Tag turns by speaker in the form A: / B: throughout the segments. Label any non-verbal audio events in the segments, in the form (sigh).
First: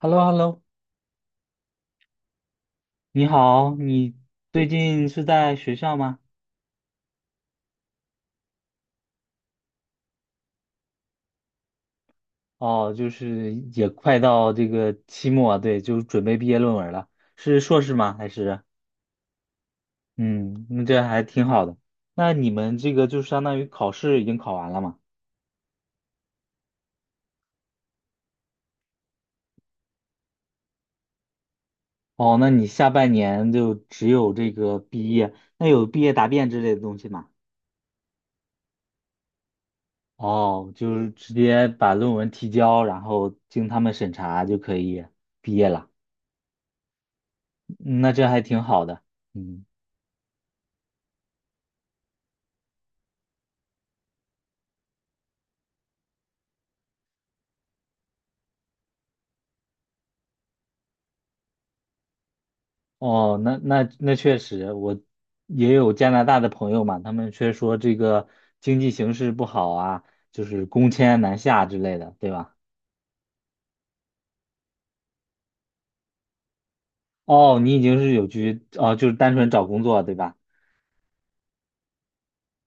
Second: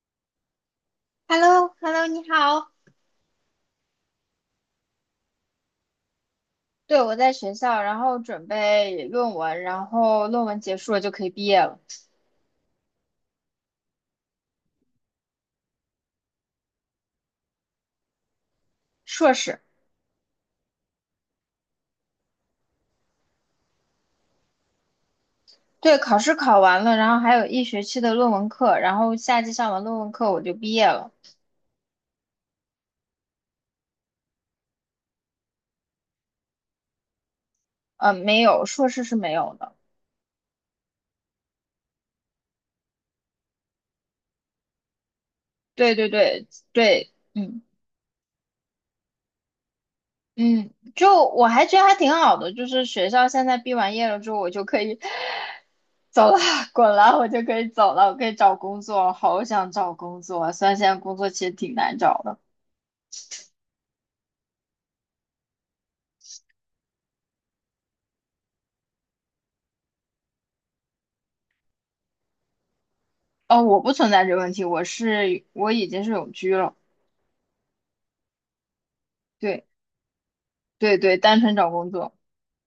A: h e l l o h e l l o
B: h e l l o h e l l o 你好。
A: 你好，你最近是在学校吗？
B: 对，我在学校，然后准备论文，然后论文结束了就可以毕业了。
A: 哦，就是也快到这个期末，对，就是准备毕业论文了，是硕士吗？还是
B: 硕士，
A: 嗯，那这还挺好的。那你们这个就相当于考试已经考完了嘛？
B: 对，考试考完了，然后还有一学期的论文课，然后夏季上完论文课我就毕业了。
A: 哦，那你下半年就只有这个毕业，那有毕业答辩之类的东西吗？
B: 没有，硕士是没有的。
A: 哦，就是直接把论文提交，然后经他们审查就可以毕业了，
B: 对对对对，嗯
A: 嗯那这还挺好的。嗯。
B: 嗯，就我还觉得还挺好的，就是学校现在毕完业了之后，我就可以 (laughs) (sighs) 走了，滚了，我就可以走了，我可以找工作，好想找工作啊，虽然现在工作其实挺难找的。
A: 哦，那那那确实，我也有加拿大的朋友嘛，他们却说这个经济形势不好啊，就是工签难下之类的，对吧？
B: 哦，我不存在这个问题，我是我已经是永居了，
A: 哦，你已经是有居，哦，就是单纯找
B: 对
A: 工作，对吧？
B: 对对，单纯找工作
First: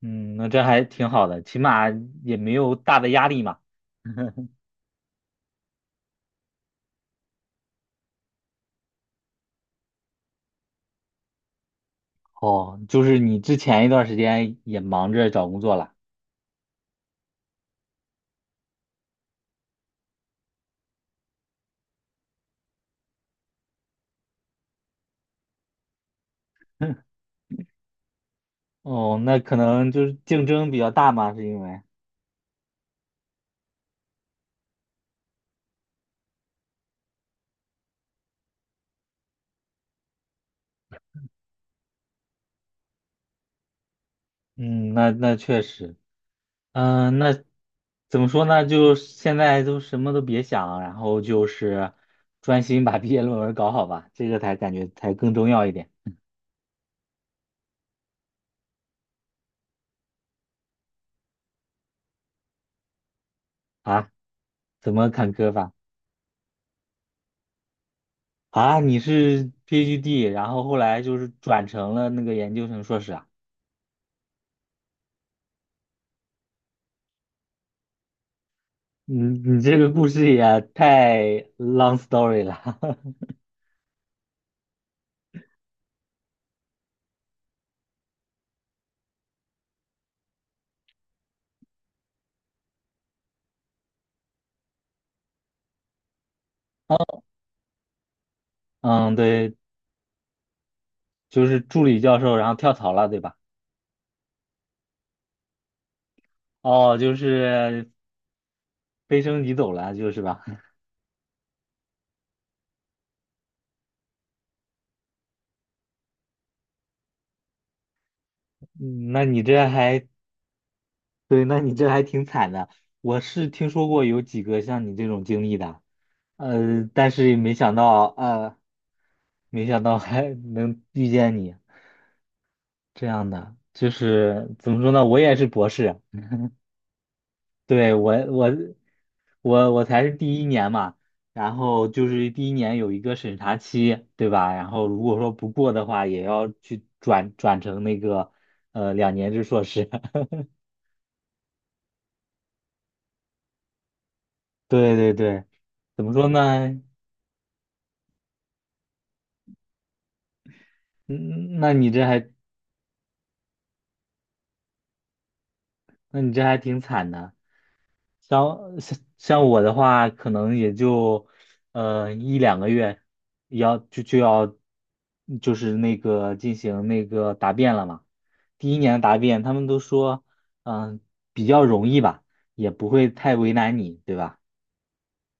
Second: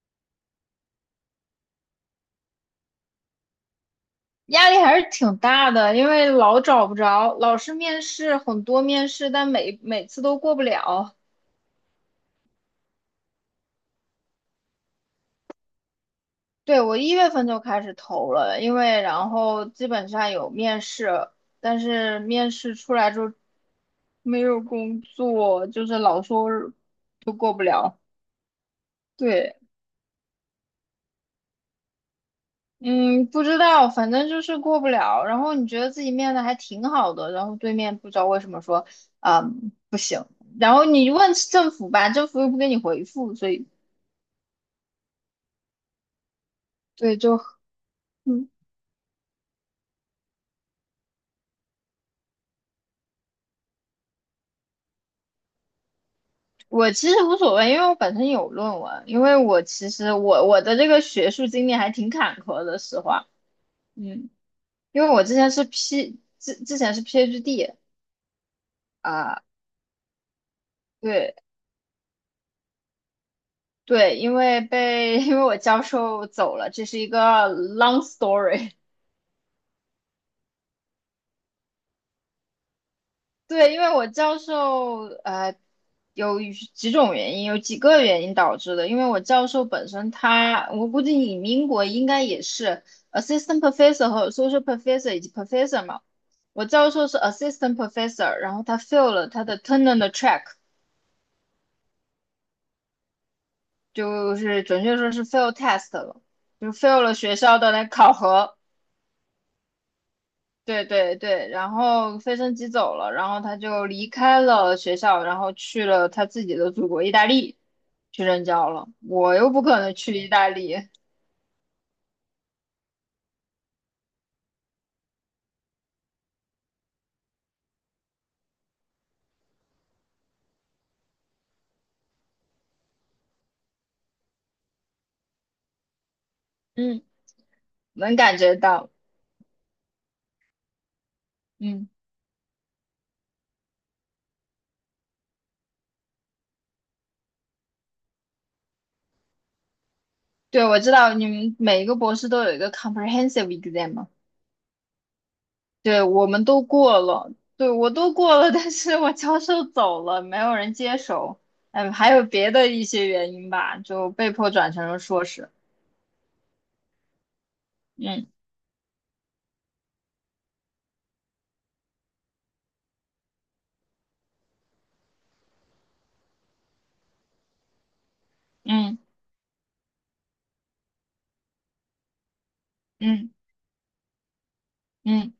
A: 嗯，那这还挺好的，起码也没有大的压力嘛。(laughs)
B: 压力还是挺大的，因为老找不着，老是面试很多面试，但每次都过不了。
A: 哦，就是你之前一段时间也忙着找工作了。
B: 对，我一月份就开始投了，因为然后基本上有面试，但是面试出来之后没有工作，就是老说
A: (laughs)
B: 都过不了。
A: 哦，那可
B: 对。
A: 能就是竞争比较大嘛，是因为，
B: 嗯，不知道，反正就是过不了。然后你觉得自己面的还挺好的，然后对面不知道为什么说，嗯，不行。然后你问政府吧，政府又不给你回复，所以
A: 嗯，那那确实。
B: 对，
A: 嗯，那
B: 就
A: 怎么说
B: 嗯，
A: 呢？就现在都什么都别想，然后就是专心把 (laughs) 毕业论文搞好吧，这个才感觉才更重要一点
B: 我其实无所谓，因为我本身有论文，因为我其实我的这个学术经历还挺坎坷的，实话，
A: 啊。
B: 嗯，
A: 怎
B: 因
A: 么
B: 为我
A: 坎
B: 之前
A: 坷
B: 是
A: 法
B: 之前是 PhD
A: 啊？你
B: 啊、
A: 是 PhD，然后后来就是
B: 对
A: 转成了那个研究生硕士啊？
B: 对，因为被 (laughs) 因为我教授走了，这是一个 long story。
A: 你你这个故事也太 long story 了。(laughs)
B: 对，因为我教授有几种原因，有几个原因导致的。因为我教授本身他，我估计你们英国应该也是 assistant professor 和 associate professor 以及 professor 嘛。我教授是 assistant professor，然后他 fail
A: 嗯，
B: 了他
A: 对，
B: 的 tenure 的 track，
A: 就是助理教授，然后跳槽了，对吧？
B: 就是准确说是 fail test 了，就
A: 哦，
B: fail
A: 就
B: 了学校的那
A: 是
B: 考核。
A: 飞升你走了，就是吧？
B: 对对对，然后飞升机走了，然后他就离开了学校，然后去了他自己的祖国意大利去任
A: (laughs)
B: 教了。
A: 嗯那
B: 我
A: 你
B: 又
A: 这
B: 不可能
A: 还
B: 去意大利，
A: 对，那你这还挺惨的。我是听说过有几个像你这种经历的，但是也没想到，没想到还 (laughs) 能遇见你这样的。就是怎么说呢，我也是博士，
B: 嗯，(laughs)
A: 对，我
B: 能感
A: 我
B: 觉到。
A: 我我才是第一年嘛，然后
B: 嗯，
A: 就是第一年有一个审查期，对吧？然后如果说不过的话，也要去转成那个两年制硕士。(laughs)
B: 对，我知道你们每一个博士都有一个 comprehensive exam 嘛，
A: 对对对，
B: 对，
A: 怎么
B: 我
A: 说
B: 们都
A: 呢？
B: 过了，对，我都过了，但是我教授走了，没有人接手，
A: 嗯，那你
B: 嗯，
A: 这
B: 还有
A: 还，
B: 别的一些原因吧，就被迫转成了硕士。
A: 那你这还挺惨的。
B: 嗯
A: 像我的话，可能也就一两个月，要就要就是那个进行那个答辩了嘛。第一年
B: 嗯
A: 的答辩，他们都说，嗯、比较容易吧，也不会
B: 嗯
A: 太为难你，对吧？
B: 嗯。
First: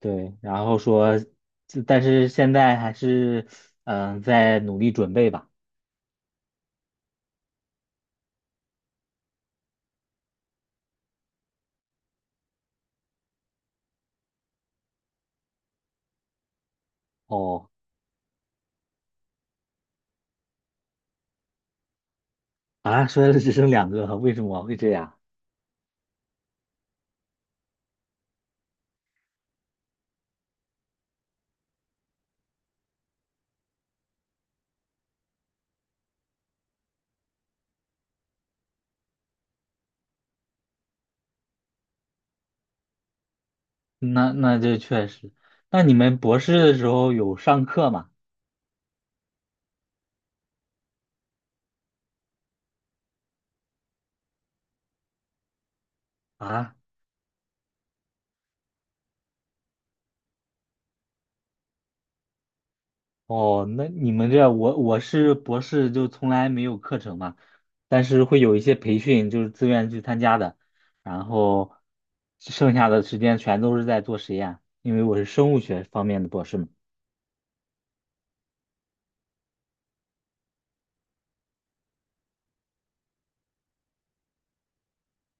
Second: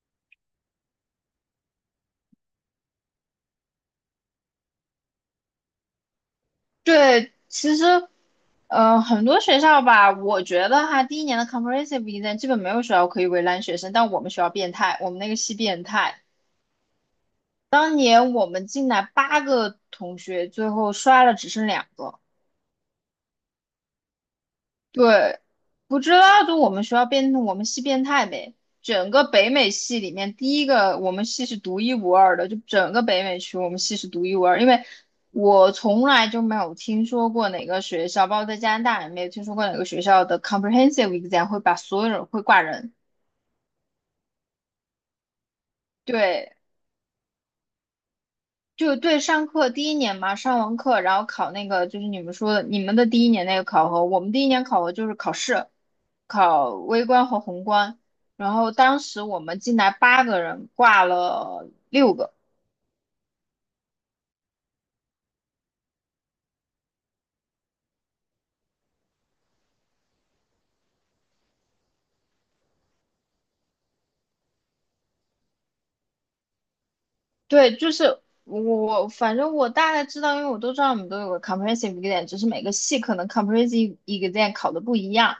A: 对，然后说，就但是现在还是在努力准备吧。
B: 对，其实，很多学校吧，我觉得哈，第一年的 comprehensive exam 基本没有学校可以为难学生，但我们学校变态，我们那个系变态。
A: 哦，
B: 当年我们进来8个同学，最后刷了只剩两个，
A: 啊，说的只剩两个，为什么会这样？
B: 对，不知道就我们学校变，我们系变态呗。整个北美系里面，第一个我们系是独一无二的，就整个北美区我们系是独一无二。因为我从来就没有听说过哪个学校，包括在加拿大也没有听说过哪个学校的 comprehensive exam 会把所有人会挂人。
A: 那那这确实，那你们博
B: 对，
A: 士的时候有上课吗？
B: 就对，上课第一年嘛，上完课然后考那个，就是你们说的你们的第一年那个考核，我们第一年考核就是考试，考
A: 啊，
B: 微观和宏观。然后当时我们进来8个人，挂了6个。
A: 哦，那你们这我是博士就从来没有课程嘛，但是会有一些培训，就是自愿去参加的，然后剩下的时间全都是在做实验，因为我是生物学方面的博士嘛。
B: 对，就是我，反正我大概知道，因为我都知道我们都有个 comprehensive exam，只是每个系可能 comprehensive exam 考的不一样。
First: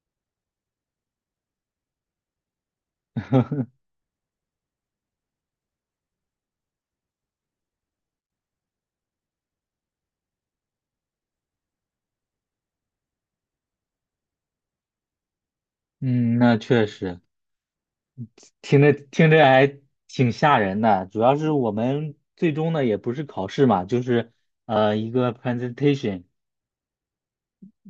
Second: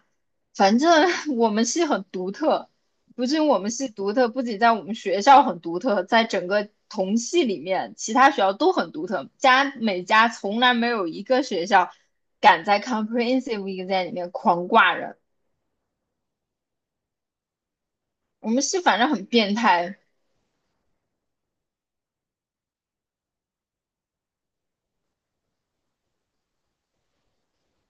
B: 反正 (laughs) 我们系很独特，不仅我们系独特，不仅在我们学校很独特，在整个同系里面，其他学校都很独特。家每家从来没有一个学校敢在 comprehensive exam 里面狂挂人。
A: 嗯，那确实
B: 我们系
A: 听着
B: 反正很
A: 听着
B: 变
A: 还
B: 态，
A: 挺吓人的，主要是我们最终呢也不是考试嘛，就是一个 presentation。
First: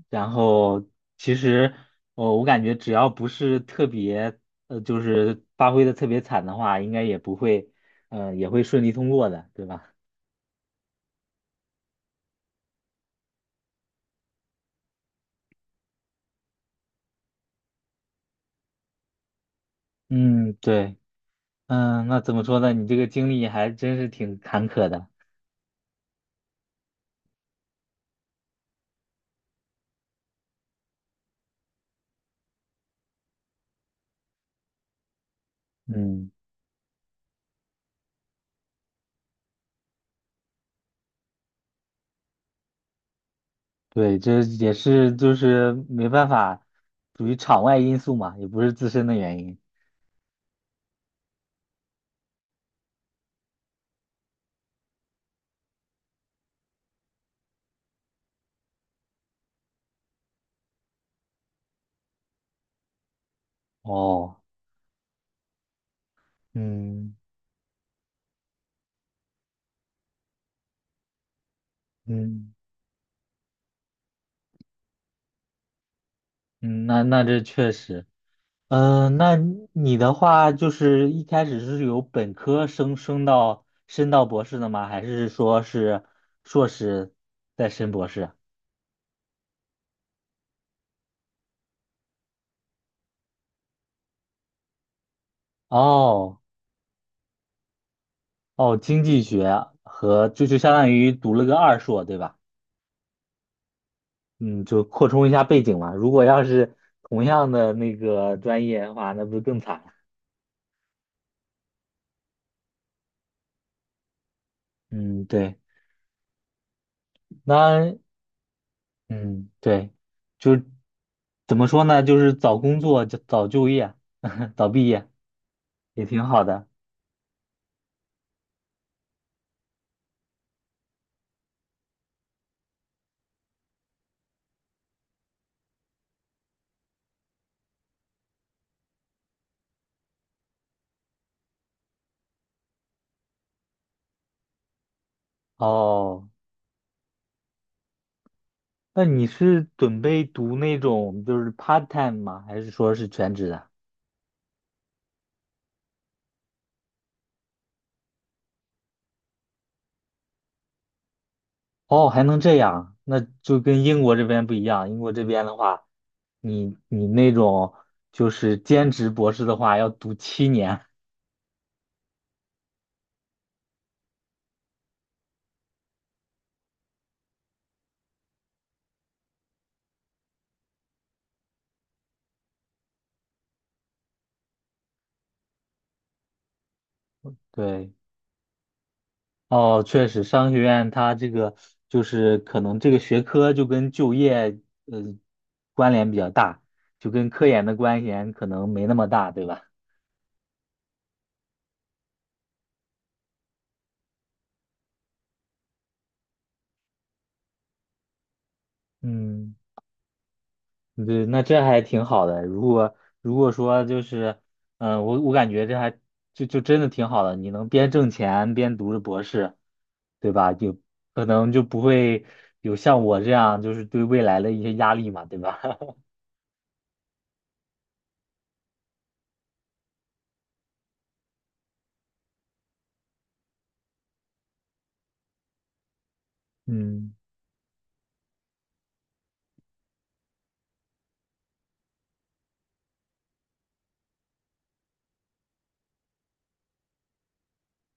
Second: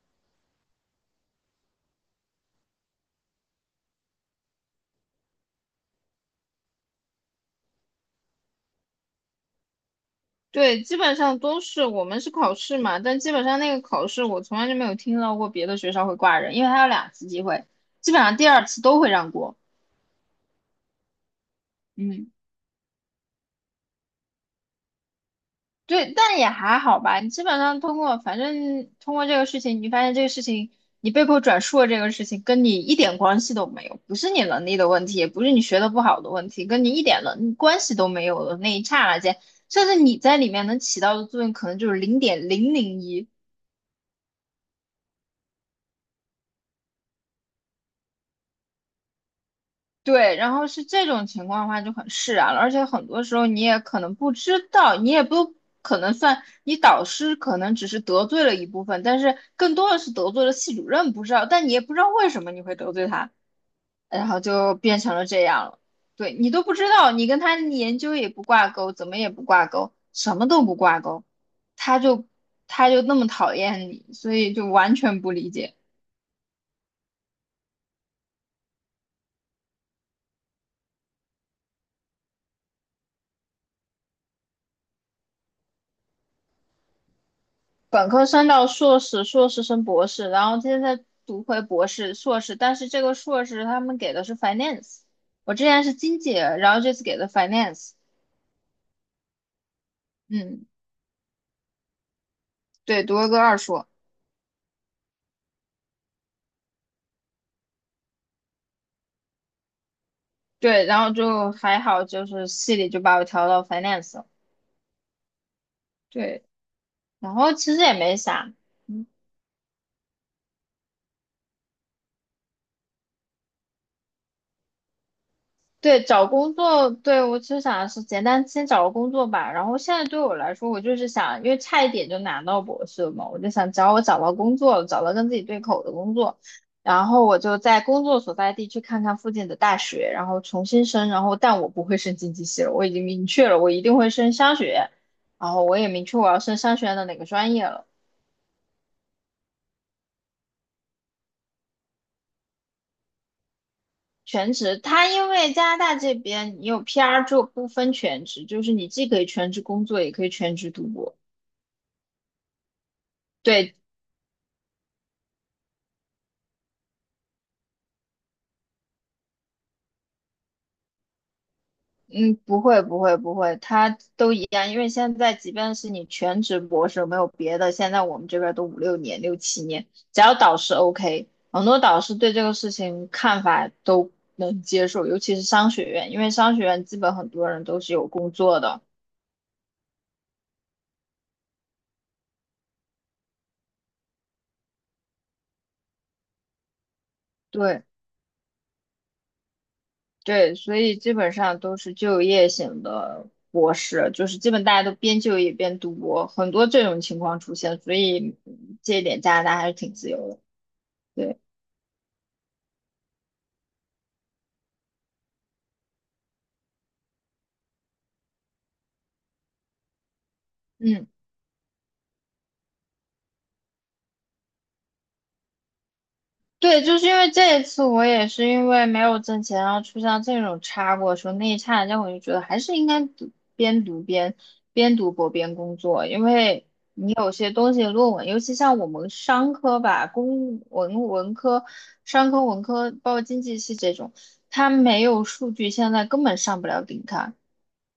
A: 然后其实我感觉只要不是特别就是发挥的特别惨的话，应该也不会，也会顺利通过的，对吧？
B: 对，基本上都是我们是考试嘛，但基本上那个考试我从来就没有听到过别的学校会挂人，因为它有两次机会，基本上第二次都会让过。
A: 嗯，对，嗯，那
B: 嗯，
A: 怎么说呢？你这个经历还真是挺坎坷的。
B: 对，但也还好吧。你基本上通过，反正通过这个事情，你发现这个事情，你被迫转述的这个事情跟你一点关系都没有，不是你能力的问题，也不是你学的不好
A: 嗯，
B: 的问题，跟你一点能关系都没有的那一刹那间，甚至你在里面能起到的作用可能就是0.001。
A: 对，这也是就是没办法，属于场外因素嘛，也不是自身的原因。
B: 对，然后是这种情况的话就很释然了，而且很多时候你也可能不知道，你也不可能算你导师可能只是得罪了一部分，但是更多的是得罪了系主任，不知道，但你也不知道为什么你会得罪他，然
A: 哦，
B: 后就变成了这样了。对你都不知道，
A: 嗯
B: 你跟他的研究也不挂钩，怎么也不挂钩，什么都不挂钩，他就
A: 嗯
B: 他就那么讨厌你，所以就完全不理解。
A: 嗯，那那这确实。嗯，那你的话就是一开始是由本科升到博士的吗？还是说是硕士再升博
B: 本科
A: 士？
B: 升到硕士，硕士升博士，然后现在读回博士、硕士，但是这个硕士他们给的是 finance，我之前是经济，
A: 哦
B: 然后这次给的 finance，
A: 哦，经济学和就
B: 嗯，
A: 相当于读了个二硕，对吧？
B: 对，读了个二硕，
A: 嗯，就扩充一下背景嘛。如果要是同样的那个专业的话，那不是更惨了？
B: 对，然后就还好，就是系里就把我调到 finance 了，
A: 嗯，对，
B: 对，然后其实也
A: 那
B: 没啥，嗯。
A: 嗯，对，就怎么说呢？就是早工作，就早就业，(laughs) 早毕业
B: 对，
A: 也挺
B: 找
A: 好
B: 工
A: 的。
B: 作，对，我其实想的是简单先找个工作吧。然后现在对我来说，我就是想，因为差一点就拿到博士了嘛，我就想，只要我找到工作了，找到跟自己对口的工作，然后我就在工作所在地去看看附近的大学，然后重新申。然后，但我不会申经济系了，我已经明确了，我一定会申商学。院。然后我也明确
A: 哦，
B: 我要升商学院的哪个专业了。
A: 那你是准备读那种就是 part time 吗？还是说是全职的？
B: 全职，它因为加拿大这边你有 PR 就不分全职，就是你既可以全职工作，也可以全职读博。
A: 哦，还能这样，那就
B: 对。
A: 跟英国这边不一样。英国这边的话，你那种就是兼职博士的话，要读7年。
B: 嗯，不会，不会，不会，它都一样。因为现在，即便是你全职博士，没有别的，现在我们这边都五六年、六七年，只要导师 OK，很多导师对这个事情看法都能接受，尤其是商学院，因为商学院基本很多
A: (laughs)
B: 人都
A: 对。
B: 是有工作的，
A: 哦，确实，商学院它这个就是可能这个学科就跟就业呃关联比较大，就跟科研的
B: 对
A: 关联可能没那么大，对吧？
B: 对，所以基本上都是就业型的博士，就是基本大家都边就业边读博，很多这种情况出现，所以嗯这一点加拿
A: 嗯，
B: 大还是挺自由的，
A: 对，
B: 对，
A: 那这还挺好的。如果如果说就是，我我感觉这还就真的挺好的，你能边挣钱边读着博士，对吧？就
B: 嗯。
A: 可能就不会有像我这样就是对未来的一些压力嘛，对吧？(laughs)
B: 对，就是因为这一次我也是因为没有挣钱，然后出现这种差过的时候那一刹那我就觉得还是应该读边读边边读博边工作，因为你
A: 嗯
B: 有些东西论文，尤其像我们商科吧，公文文科、商科文科，包括经济系这种，它没有数据，现在根本上不了顶刊。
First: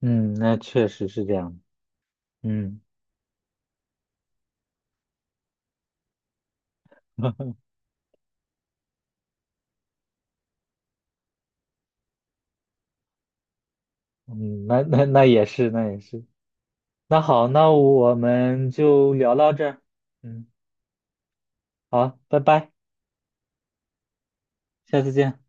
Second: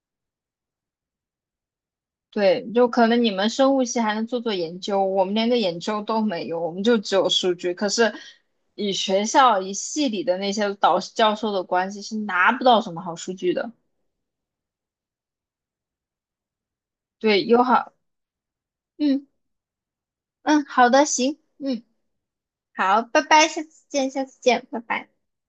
A: 嗯，那确实是这样。
B: 对，
A: 嗯。
B: 就可能你们生物系还能做做研究，我们连个研究都没有，我们就只有数
A: (laughs)
B: 据。可是以学校以系里的那些导师教授的关系是拿不到什么好数据的。
A: 嗯，那那那也是，那也是。那
B: 对，
A: 好，
B: 友
A: 那
B: 好，
A: 我们就
B: 嗯
A: 聊到这儿。嗯，
B: 嗯，好的，行，嗯，
A: 好，拜拜，
B: 好，拜拜，下次见，下次见，拜
A: 下
B: 拜。
A: 次见。